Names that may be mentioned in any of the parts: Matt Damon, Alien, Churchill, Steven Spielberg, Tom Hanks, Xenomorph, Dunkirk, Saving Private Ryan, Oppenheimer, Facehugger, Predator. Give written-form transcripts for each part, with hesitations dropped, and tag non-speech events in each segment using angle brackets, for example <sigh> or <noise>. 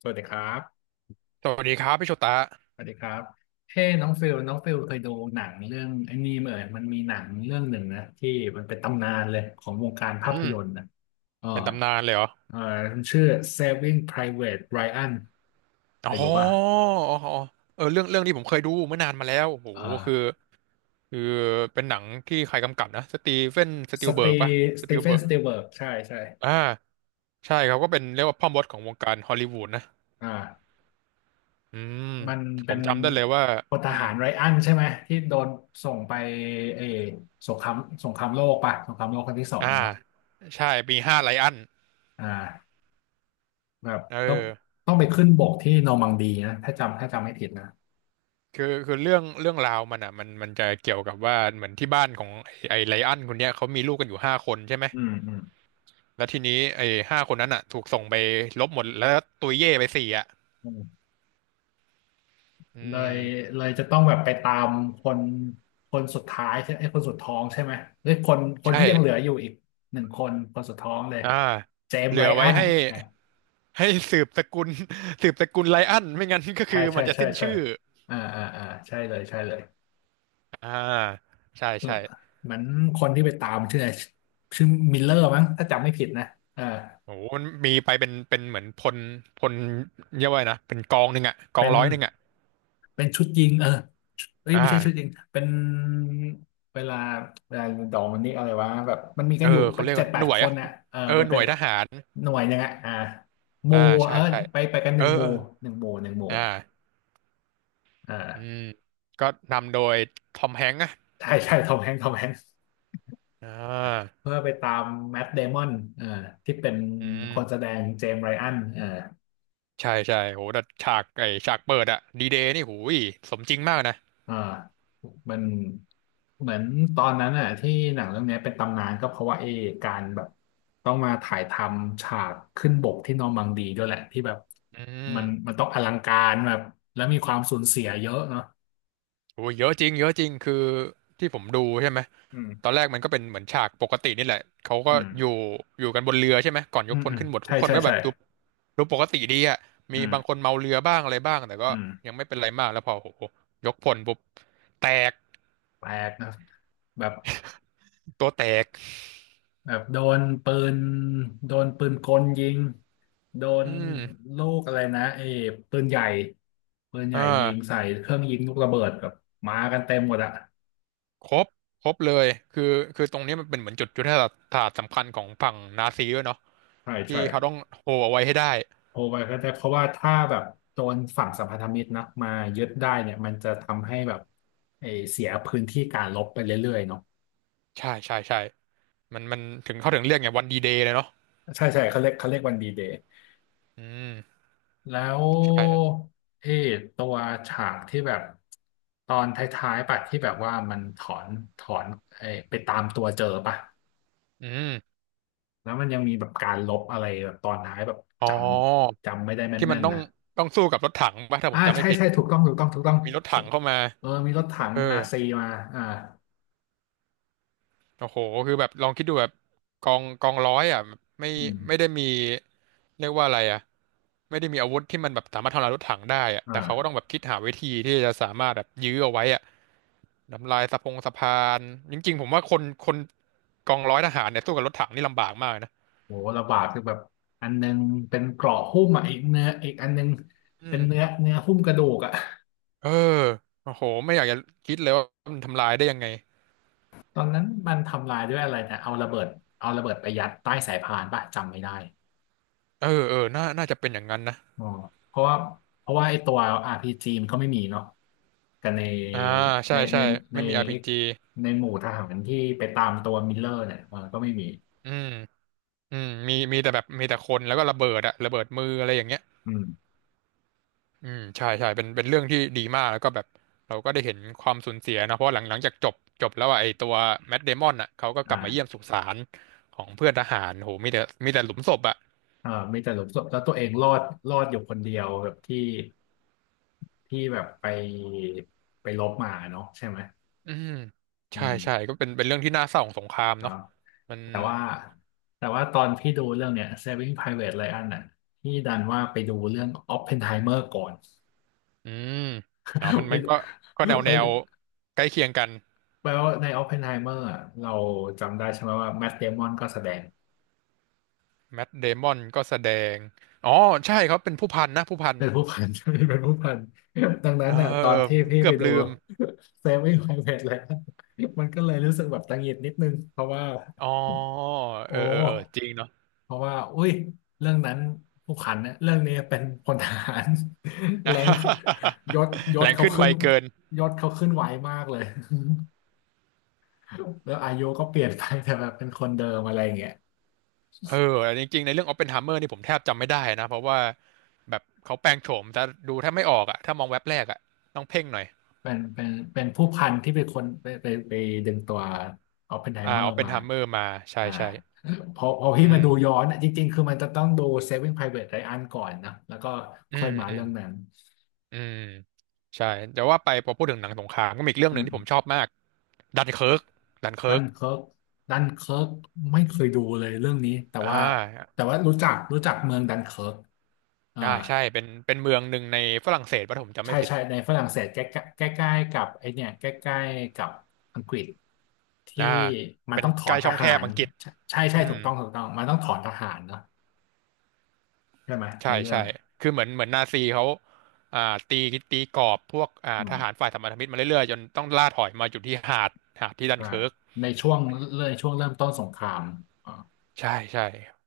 สวัสดีครับ สวัสดีครับพี่โชตะสวัสดีครับ เฮ้น้องฟิลน้องฟิลเคยดูหนังเรื่องไอ้นี่ไหมเอ่ยมันมีหนังเรื่องหนึ่งนะที่มันเป็นตำนานเลยของวงการภาพอืมยนตร์นะเออเป็นตำนานเลยเหรอเออมันชื่อ Saving Private Ryan เคอ๋อยดูป่ะอ๋ออ๋อเออเรื่องนี้ผมเคยดูเมื่อนานมาแล้วโอ้โหอ่คือาคือเป็นหนังที่ใครกำกับนะ สตีเฟนสตีสลเบิตีร์กปะสสตีตีลเฟเบินร์กสตีเวิร์ใช่ใช่อ่าใช่ครับก็เป็นเรียกว่าพ่อมดของวงการฮอลลีวูดนะอ่าอืมมันผเป็มนจำได้เลยว่าพลทอืมอหารไรอันใช่ไหมที่โดนส่งไปเออสงครามสงครามโลกป่ะสงครามโลกครั้งที่สองอ่าเนาะใช่ปีห้าไลออนอ่า แบบเออต้องต้องไปขึ้นบกที่นอร์มังดีนะถ้าจำถ้าจำไม่ผิดนะคือเรื่องราวมันอ่ะมันจะเกี่ยวกับว่าเหมือนที่บ้านของไอ้ไลออนคนเนี้ยเขามีลูกกันอยู่ห้าคนใช่ไหม อืมอืมแล้วทีนี้ไอ้ห้าคนนั้นอ่ะถูกส่งไปลบหมดแล้วตุยเย่ไปสี่อ่ะอืมอืเลมยเลยจะต้องแบบไปตามคนคนสุดท้ายใช่ไอ้ยคนสุดท้องใช่ไหมหรือคนคนใช่ที่ยังเหลืออยู่อีกหนึ่งคนคนสุดท้องเลยอ่าเจมเหส์ลืไรอไว้อันให้อ่าให้สืบสกุล <laughs> สืบสกุลไลอันไม่งั้น <laughs> ก็ใช่คือมัใช่นจะใช่สิ้นใช่ชื่ออ่าอ่าอ่าใช่เลยใช่เลยอ่าใช่เออใช่เหมือนคนที่ไปตามชื่ออะไรชื่อมิลเลอร์มั้งถ้าจำไม่ผิดนะเออโอ้โหมันมีไปเป็นเหมือนพลเรียกว่าไงนะเป็นกองหนึ่งอ่ะกองเป็นร้อยหนึ่งอ่ะเป็นชุดยิงเออ เอ้ยอ่าไม่ใช่ชุดจริง เป็นเวลาเวลาดองมันนี่อะไรวะแบบมันมีเอกันออยู่เขาเรียกเจ็ว่าดแปหดน่วคยนอ่ะน่ะเออเออมันหน่เป็วนยทหารหน่วยยังไงอ่าหมู่อ่าเอใช่อใช่ไปไปกันหเออนึ่งหเอมู่อหนึ่งหมู่หนึ่งหมู่อ่าออืม่าก็นำโดยทอมแฮงค์อ่ะใช่ใช่ทอมแฮงค์ทอมแฮงค์อ่าเพื่อไปตามแมทเดมอนเออที่เป็นอืคนแสม ดงเจมส์ไรอันเออ ใช่ใช่โหแต่ฉากเปิดอะดีเดย์นี่หูยสมจริงมากนะอ่ามันเหมือนตอนนั้นอ่ะที่หนังเรื่องเนี้ยเป็นตำนานก็เพราะว่าเอการแบบต้องมาถ่ายทำฉากขึ้นบกที่นอร์มังดีด้วยแหละที่แบบอืมัมนมันต้องอลังการแบบแล้วมีความสูญเสียเยอะเนาะโอ้ยเยอะจริงเยอะจริงคือที่ผมดูใช่ไหมอืตอมนแรกมันก็เป็นเหมือนฉากปกตินี่แหละเขาอืก็อยู่มอยู่กันบนเรือใช่ไหมก่อนยอืกมพลอืมขึ้นหมดทุใช่กคนใช่ก็แบใช่บดูปกติดีอะอืมีมบางคนเมาเรือบ้างอะไรบ้างแต่ก็อืมยังไม่เป็นไรมากแล้วพอโอ้โหยกพลปุ๊บแตกแปลกนะแบบ ตัวแตกแบบโดนปืนโดนปืนกลยิงโดอืนมลูกอะไรนะเอ้ปืนใหญ่ปืนใหอ่ญ่ยิงาใส่เครื่องยิงลูกระเบิดแบบมากันเต็มหมดอะครบครบเลยคือคือตรงนี้มันเป็นเหมือนจุดยุทธศาสตร์สำคัญของฝั่งนาซีด้วยเนาะ ใช่ที่ใช่เขาต้องโฮเอาไว้ให้ได้โทรไปก็ได้เพราะว่าถ้าแบบโดนฝั่งสัมพันธมิตรนะมายึดได้เนี่ยมันจะทำให้แบบเอ้เสียพื้นที่การรบไปเรื่อยๆเนาะใช่ใช่ใช่มันถึงเขาถึงเรียกไงวันดีเดย์เลยเนาะใช่ใช่เขาเรียกเขาเรียกวันดีเดย์ อืมแล้วใช่เอตัวฉากที่แบบตอนท้ายๆปะที่แบบว่ามันถอนถอนไอไปตามตัวเจอปะอืมแล้วมันยังมีแบบการลบอะไรแบบตอนท้ายแบบอ๋อจำจำไม่ได้ที่มัแม่นนต้อๆงนะต้องสู้กับรถถังป่ะถ้าผอ่ามจำไม่ใช่ผิดใช่ถูกต้องถูกต้องถูกต้องมีรถถังเข้ามาเออมีรถถังเออนาซีมาอ่าโอ้โหคือแบบลองคิดดูแบบกองร้อยอ่ะแบบไม่อืไม่ได้มมีเรียกว่าอะไรอ่ะไม่ได้มีอาวุธที่มันแบบสามารถทำลายรถถังได้อ่ะแต่เขาก็ต้อ่าองแบบคิดหาวิธีที่จะสามารถแบบยื้อเอาไว้อ่ะ ทำลายสะพงสะพานจริงๆผมว่าคนกองร้อยทหารเนี่ยสู้กับรถถังนี่ลำบากมากนะโหระบาดคือแบบอันนึงเป็นเกราะหุ้มอ่ะอีกเนื้ออีกอันนึงอืเป็นมเนื้อเนื้อหุ้มกระดูกอ่ะ เออโอ้โหไม่อยากจะคิดเลยว่ามันทำลายได้ยังไงตอนนั้นมันทำลายด้วยอะไรนะเอาระเบิดเอาระเบิดไปยัดใต้สายพานป่ะจำไม่ได้เออเออน่าจะเป็นอย่างนั้นนะอ๋อเพราะว่าเพราะว่าไอ้ตัว RPG มันก็ไม่มีเนาะกันในอ่าใช่ในใช่ในในไม่มี ไอ้ RPG ในหมู่ทหารที่ไปตามตัวมิลเลอร์เนี่ยเออก็ไม่มีอืมอืมมีแต่แบบมีแต่คนแล้วก็ระเบิดอะระเบิดมืออะไรอย่างเงี้ยอืมอืมใช่ใช่เป็นเรื่องที่ดีมากแล้วก็แบบเราก็ได้เห็นความสูญเสียนะเพราะหลังจากจบแล้วอะไอตัวแมทเดมอนอะเขาก็กลับมาเยี่อ่ายมสุสานของเพื่อนทหารโหมีแต่หลุมศพอะ เออมีแต่หลุมศพแล้วตัวเองรอดรอดอยู่คนเดียวแบบที่ที่แบบไปไปลบมาเนาะใช่ไหมอืมอืใช่ใช่มก็เป็นเรื่องที่น่าเศร้าของสงครามครัเนาะบ มันแต่ว่าแต่ว่าตอนพี่ดูเรื่องเนี้ย Saving Private Ryan น่ะพี่ดันว่าไปดูเรื่อง Oppenheimer ก่อน อืมอ๋อะมัน <laughs> ไมมันก็ก็แน่วแนไม่วใกล้เคียงกันแปลว่าใน Oppenheimer อะเราจำได้ใช่ไหมว่า Matt Damon ก็แสดงแมทเดมอนก็แสดงอ๋อใช่เขาเป็นผู้พันนะผู้พันเป็นผู้พัน <laughs> เป็นผู้พันดังนั้เออนน่ะตอเออนที่ผมพี่เกือไปบดู ลืม <laughs> Saving Private Ryan มันก็เลยรู้สึกแบบตังหงิดนิดนึงเพราะว่าอ๋อเอโอ้ อเออเออจริงเนาะ เพราะว่าอุ้ยเรื่องนั้นผู้ขันเนี่ยเรื่องนี้เป็นพลทหาร <laughs> แรงขึ้นยศย <laughs> แรศงเขาขึ้นไวขึ้นเกินยศเขาขึ้นไวมากเลย <laughs> แล้วอายุก็เปลี่ยนไปแต่แบบเป็นคนเดิมอะไรอย่างเงี้ยเออจริงๆในเรื่องอ p ปเพนไฮเมอร์นี่ผมแทบจำไม่ได้นะเพราะว่าแบบเขาแปลงโฉมจะดูแทบไม่ออกอะถ้ามองแว็บแรกอะต้องเพ่งหน่อยเป็นเป็นเป็นผู้พันที่เป็นคนไปไปไปดึงตัวออปเพนไฮอ่าเมอออปร์เพนมาไฮเมอร์มาใช่อ่าใช่พอพออืพี่มาดูย้อม นอะจริงๆคือมันจะต้องดู Saving Private Ryan ก่อนนะแล้วก็อืค่อยมมาอืเรื่มองนั้นอืมใช่แต่ว่าไปพอพูดถึงหนังสงครามก็มีอีกเรื่องหอืนึ่งที่ผมชอม บมากดันเคิร์กดันดัเคิร์กนเคิร์กดันเคิร์กไม่เคยดูเลยเรื่องนี้แต่อ่ว่าาแต่ว่ารู้จักรู้จักเมืองดันเคิร์กอ่าอ่าใช่เป็นเมืองหนึ่งในฝรั่งเศสป่ะถ้าผมจำใช่ไม่ผิดใช่ในฝรั่งเศสใกล้ใกล้ใกล้ๆกับไอเนี่ยใกล้ๆกับอังกฤษที่อ่ามันเป็นต้องถอใกล้นทช่องแคหาบรอังกฤษใช่ใช่อืถูมกต้องถูกต้องมันต้องถอนทหารเนาะใช่ไหมในใช่เรื่อใช่งคือเหมือนนาซีเขาอ่าตีตีกรอบพวกอ่าอืทหารมฝ่ายสัมพันธมิตรมาเรื่อยๆจนต้องล่าถอยมาอยู่ที่หาดที่ดันใช่เคิร์ก ในช่วงเรช่วงเริ่มต้นสงครามอ่าใช่ใช่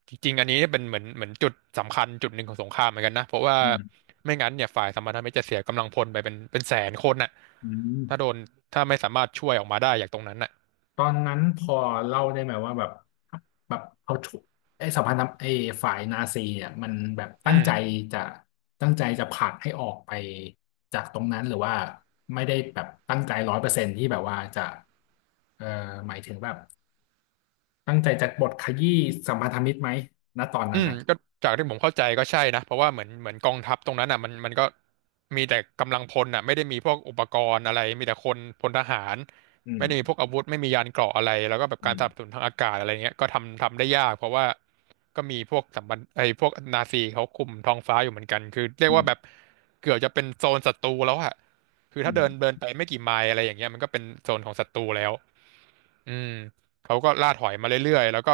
จริงๆอันนี้เป็นเหมือนจุดสำคัญจุดหนึ่งของสงครามเหมือนกันนะเพราะว่าอืมไม่งั้นเนี่ยฝ่ายสัมพันธมิตรจะเสียกำลังพลไปเป็นแสนคนน่ะอืถ้าโดม นถ้าไม่สามารถช่วยออกมาได้จากตรงนั้นน่ะตอนนั้นพอเล่าได้ไหมว่าแบบแบบเอาชุไอ้สภานับไอ้ฝ่ายนาซีเนี่ยมันแบบอืตั้งใจม จะตั้งใจจะผลักให้ออกไปจากตรงนั้นหรือว่าไม่ได้แบบตั้งใจ100%ที่แบบว่าจะเอ่อหมายถึงแบบตั้งใจจะบทขยี้สัมพันธมิตรไหมณตอนอืนั้นมนะก็จากที่ผมเข้าใจก็ใช่นะเพราะว่าเหมือนกองทัพตรงนั้นอ่ะมันก็มีแต่กำลังพลอ่ะไม่ได้มีพวกอุปกรณ์อะไรมีแต่คนพลทหารอืไม่ได้มีพมวกอาวุธไม่มียานเกราะอะไรแล้วก็แบบอืการสนับสมนุนทางอากาศอะไรเงี้ยก็ทำได้ยากเพราะว่าก็มีพวกสัมบันไอ้พวกนาซีเขาคุมท้องฟ้าอยู่เหมือนกันคือเรียกอืว่าแบบมเกือบจะเป็นโซนศัตรูแล้วอ่ะคืออืถ้าเดินมเดินไปไม่กี่ไมล์อะไรอย่างเงี้ยมันก็เป็นโซนของศัตรูแล้ว อืมเขาก็ล่าถอยมาเรื่อยๆแล้วก็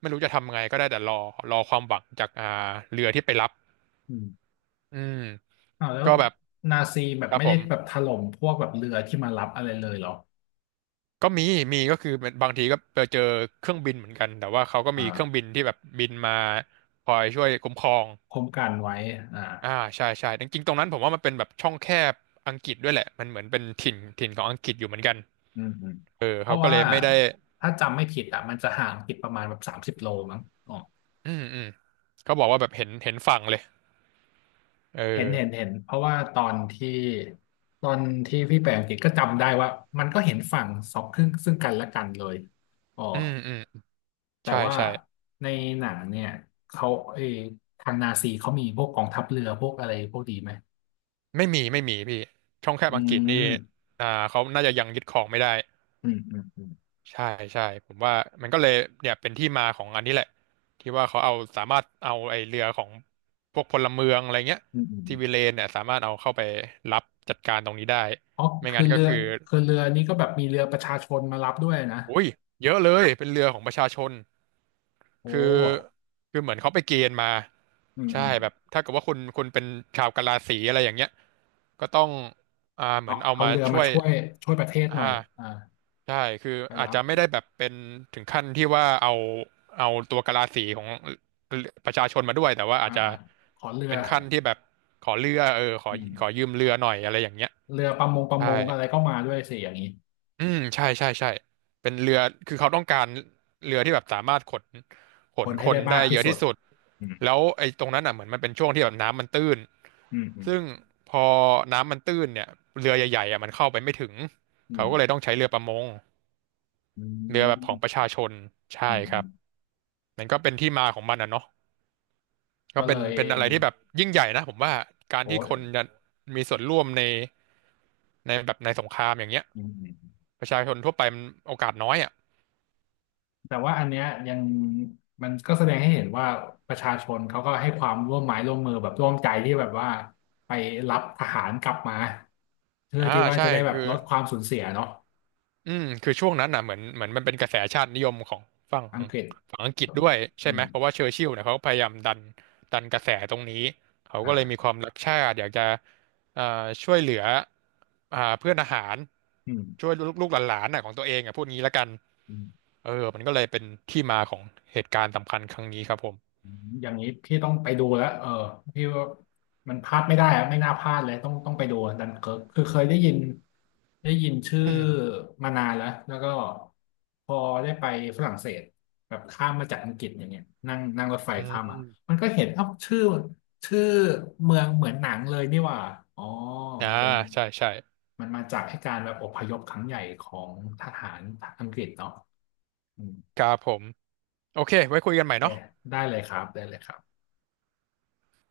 ไม่รู้จะทำไงก็ได้แต่รอรอความหวังจากเรือที่ไปรับอืมอืมอ้าวแล้วก็แบบนาซีแบคบรับไม่ผได้มแบบถล่มพวกแบบเรือที่มารับอะไรเลยเหรอก็มีมีก็คือเป็นบางทีก็ไปเจอเครื่องบินเหมือนกันแต่ว่าเขาก็มีเครื่องบิอ่านที่แบบบินมาคอยช่วยคุ้มครองคุ้มกันไว้อ่า อ่าใช่ใช่จริงๆตรงนั้นผมว่ามันเป็นแบบช่องแคบอังกฤษด้วยแหละมันเหมือนเป็นถิ่นของอังกฤษอยู่เหมือนกันอืมอืมเออเพเขาราะก็เลว่ายไม่ได้ถ้าจำไม่ผิดอ่ะมันจะห่างผิดประมาณแบบ30 โลมั้งอ๋ออืมอืมเขาบอกว่าแบบเห็นเห็นฝั่งเลยเอเห็นอเห็นเห็นเพราะว่าตอนที่ตอนที่พี่ไปอังกฤษก็จำได้ว่ามันก็เห็นฝั่งสองครึ่งซึ่งกันและกันเลยอ๋ออืมอืมแต่ใช่ว่าใช่ ในหนังเนี่ยเขาเออทางนาซีเขามีพวกกองทัพเรือพวกอะไรพวกดีไหมไม่มีไม่มีพี่ช่องแคบอือังกฤษนี่มอ่าเขาน่าจะยังยึดครองไม่ได้อืมอืมอืมใช่ใช่ผมว่ามันก็เลยเนี่ยเป็นที่มาของอันนี้แหละที่ว่าเขาเอาสามารถเอาไอเรือของพวกพลเมืองอะไรเงี้ยอืมอืมซีวิเลนเนี่ยสามารถเอาเข้าไปรับจัดการตรงนี้ได้เพราะไม่คืงั้อนก็เรือคือคือเรือนี้ก็แบบมีเรือประชาชนมารับด้วยนะอุ้ยเยอะเลยเป็นเรือของประชาชน โอคือ้คือเหมือนเขาไปเกณฑ์มาอืมใช่อืม แบบถ้าเกิดว่าคุณเป็นชาวกะลาสีอะไรอย่างเงี้ยก็ต้องอ่าเหมืเอาอนเอาเอามาเรือช่มาวยช่วยช่วยประเทศหน่ออ่ายอ่าใช่คือไปอาจรับจะไม่ได้แบบเป็นถึงขั้นที่ว่าเอาเอาตัวกะลาสีของประชาชนมาด้วยแต่ว่าอาอ่าจจะอ่าขอเรือเป็นขั้นที่แบบขอเรือเออขออืขอยืมมเรือหน่อยอะไรอย่างเงี้ยเรือประมงประใช่ มงอะไรก็มาด้วยสิอย่างนี้อืมใช่ใช่ใช่เป็นเรือคือเขาต้องการเรือที่แบบสามารถขนขคนนคให้ได้นได้มากเยที่อะสุที่ดสุดอืมแล้วไอ้ตรงนั้นอ่ะเหมือนมันเป็นช่วงที่แบบน้ำมันตื้นอืมอืมซึ่งพอน้ำมันตื้นเนี่ยเรือใหญ่ๆอ่ะมันเข้าไปไม่ถึงอืเขาก็เลยต้มองใช้เรือประมงอืเรือแบบของมประชาชนใช่อืมคอืรับมมันก็เป็นที่มาของมันอ่ะเนาะก็ก็เป็เลนยเป็นอะไรที่แบบยิ่งใหญ่นะผมว่าการที่โอ้ยคนจะมีส่วนร่วมในในแบบในสงครามอย่างเงี้ยอืมอืมประชาชนทั่วไปมันโอกาสน้อยอ่ะแต่ว่าอันเนี้ยยังมันก็แสดงให้เห็นว่าประชาชนเขาก็ให้ความร่วมไม้ร่วมมือแบบร่วมใจที่แบบว่าไปรับทหารกลับมาเพื่ออ่าที่ว่าใช่จะได้แบบคือ ลดความสูญเสียเนาะอืมคือช่วงนั้นน่ะเหมือนมันเป็นกระแสชาตินิยมของฝั่งอังกฤษฝั่งอังกฤษด้วยใช่อืไหมมเพราะว่าเชอร์ชิลล์เนี่ยเขาก็พยายามดันกระแสตรงนี้เขาก็เลยมีอ่า ความรักชาติอยากจะเอ่อช่วยเหลืออ่าเพื่อนทหารอืมช่วยลูกลูกหลานๆน่ะของตัวเองอ่ะพูดงี้ละกันอืมเออมันก็เลยเป็นที่มาของเหตุการณ์สำคัญครั้งนี้ครับผมอืมอย่างนี้พี่ต้องไปดูแล้วเออพี่ว่ามันพลาดไม่ได้อะไม่น่าพลาดเลยต้องต้องไปดูดันเคิร์กคือเคยได้ยินได้ยินชื่ออืมมานานแล้วแล้วก็พอได้ไปฝรั่งเศสแบบข้ามมาจากอังกฤษอย่างเงี้ยนั่งนั่งรถไฟอืข้ามอ่ะมมันก็เห็นเอ้าชื่อชื่อเมืองเหมือนหนังเลยนี่หว่าอ๋ออ่ามันเป็นใช่ใช่มันมาจากให้การแบบอพยพครั้งใหญ่ของทหารอังกฤษเนาะอืมครับผมโอเคไว้คุยกันใหม่เนาะเอ๊ะได้เลยครับได้เลยครับ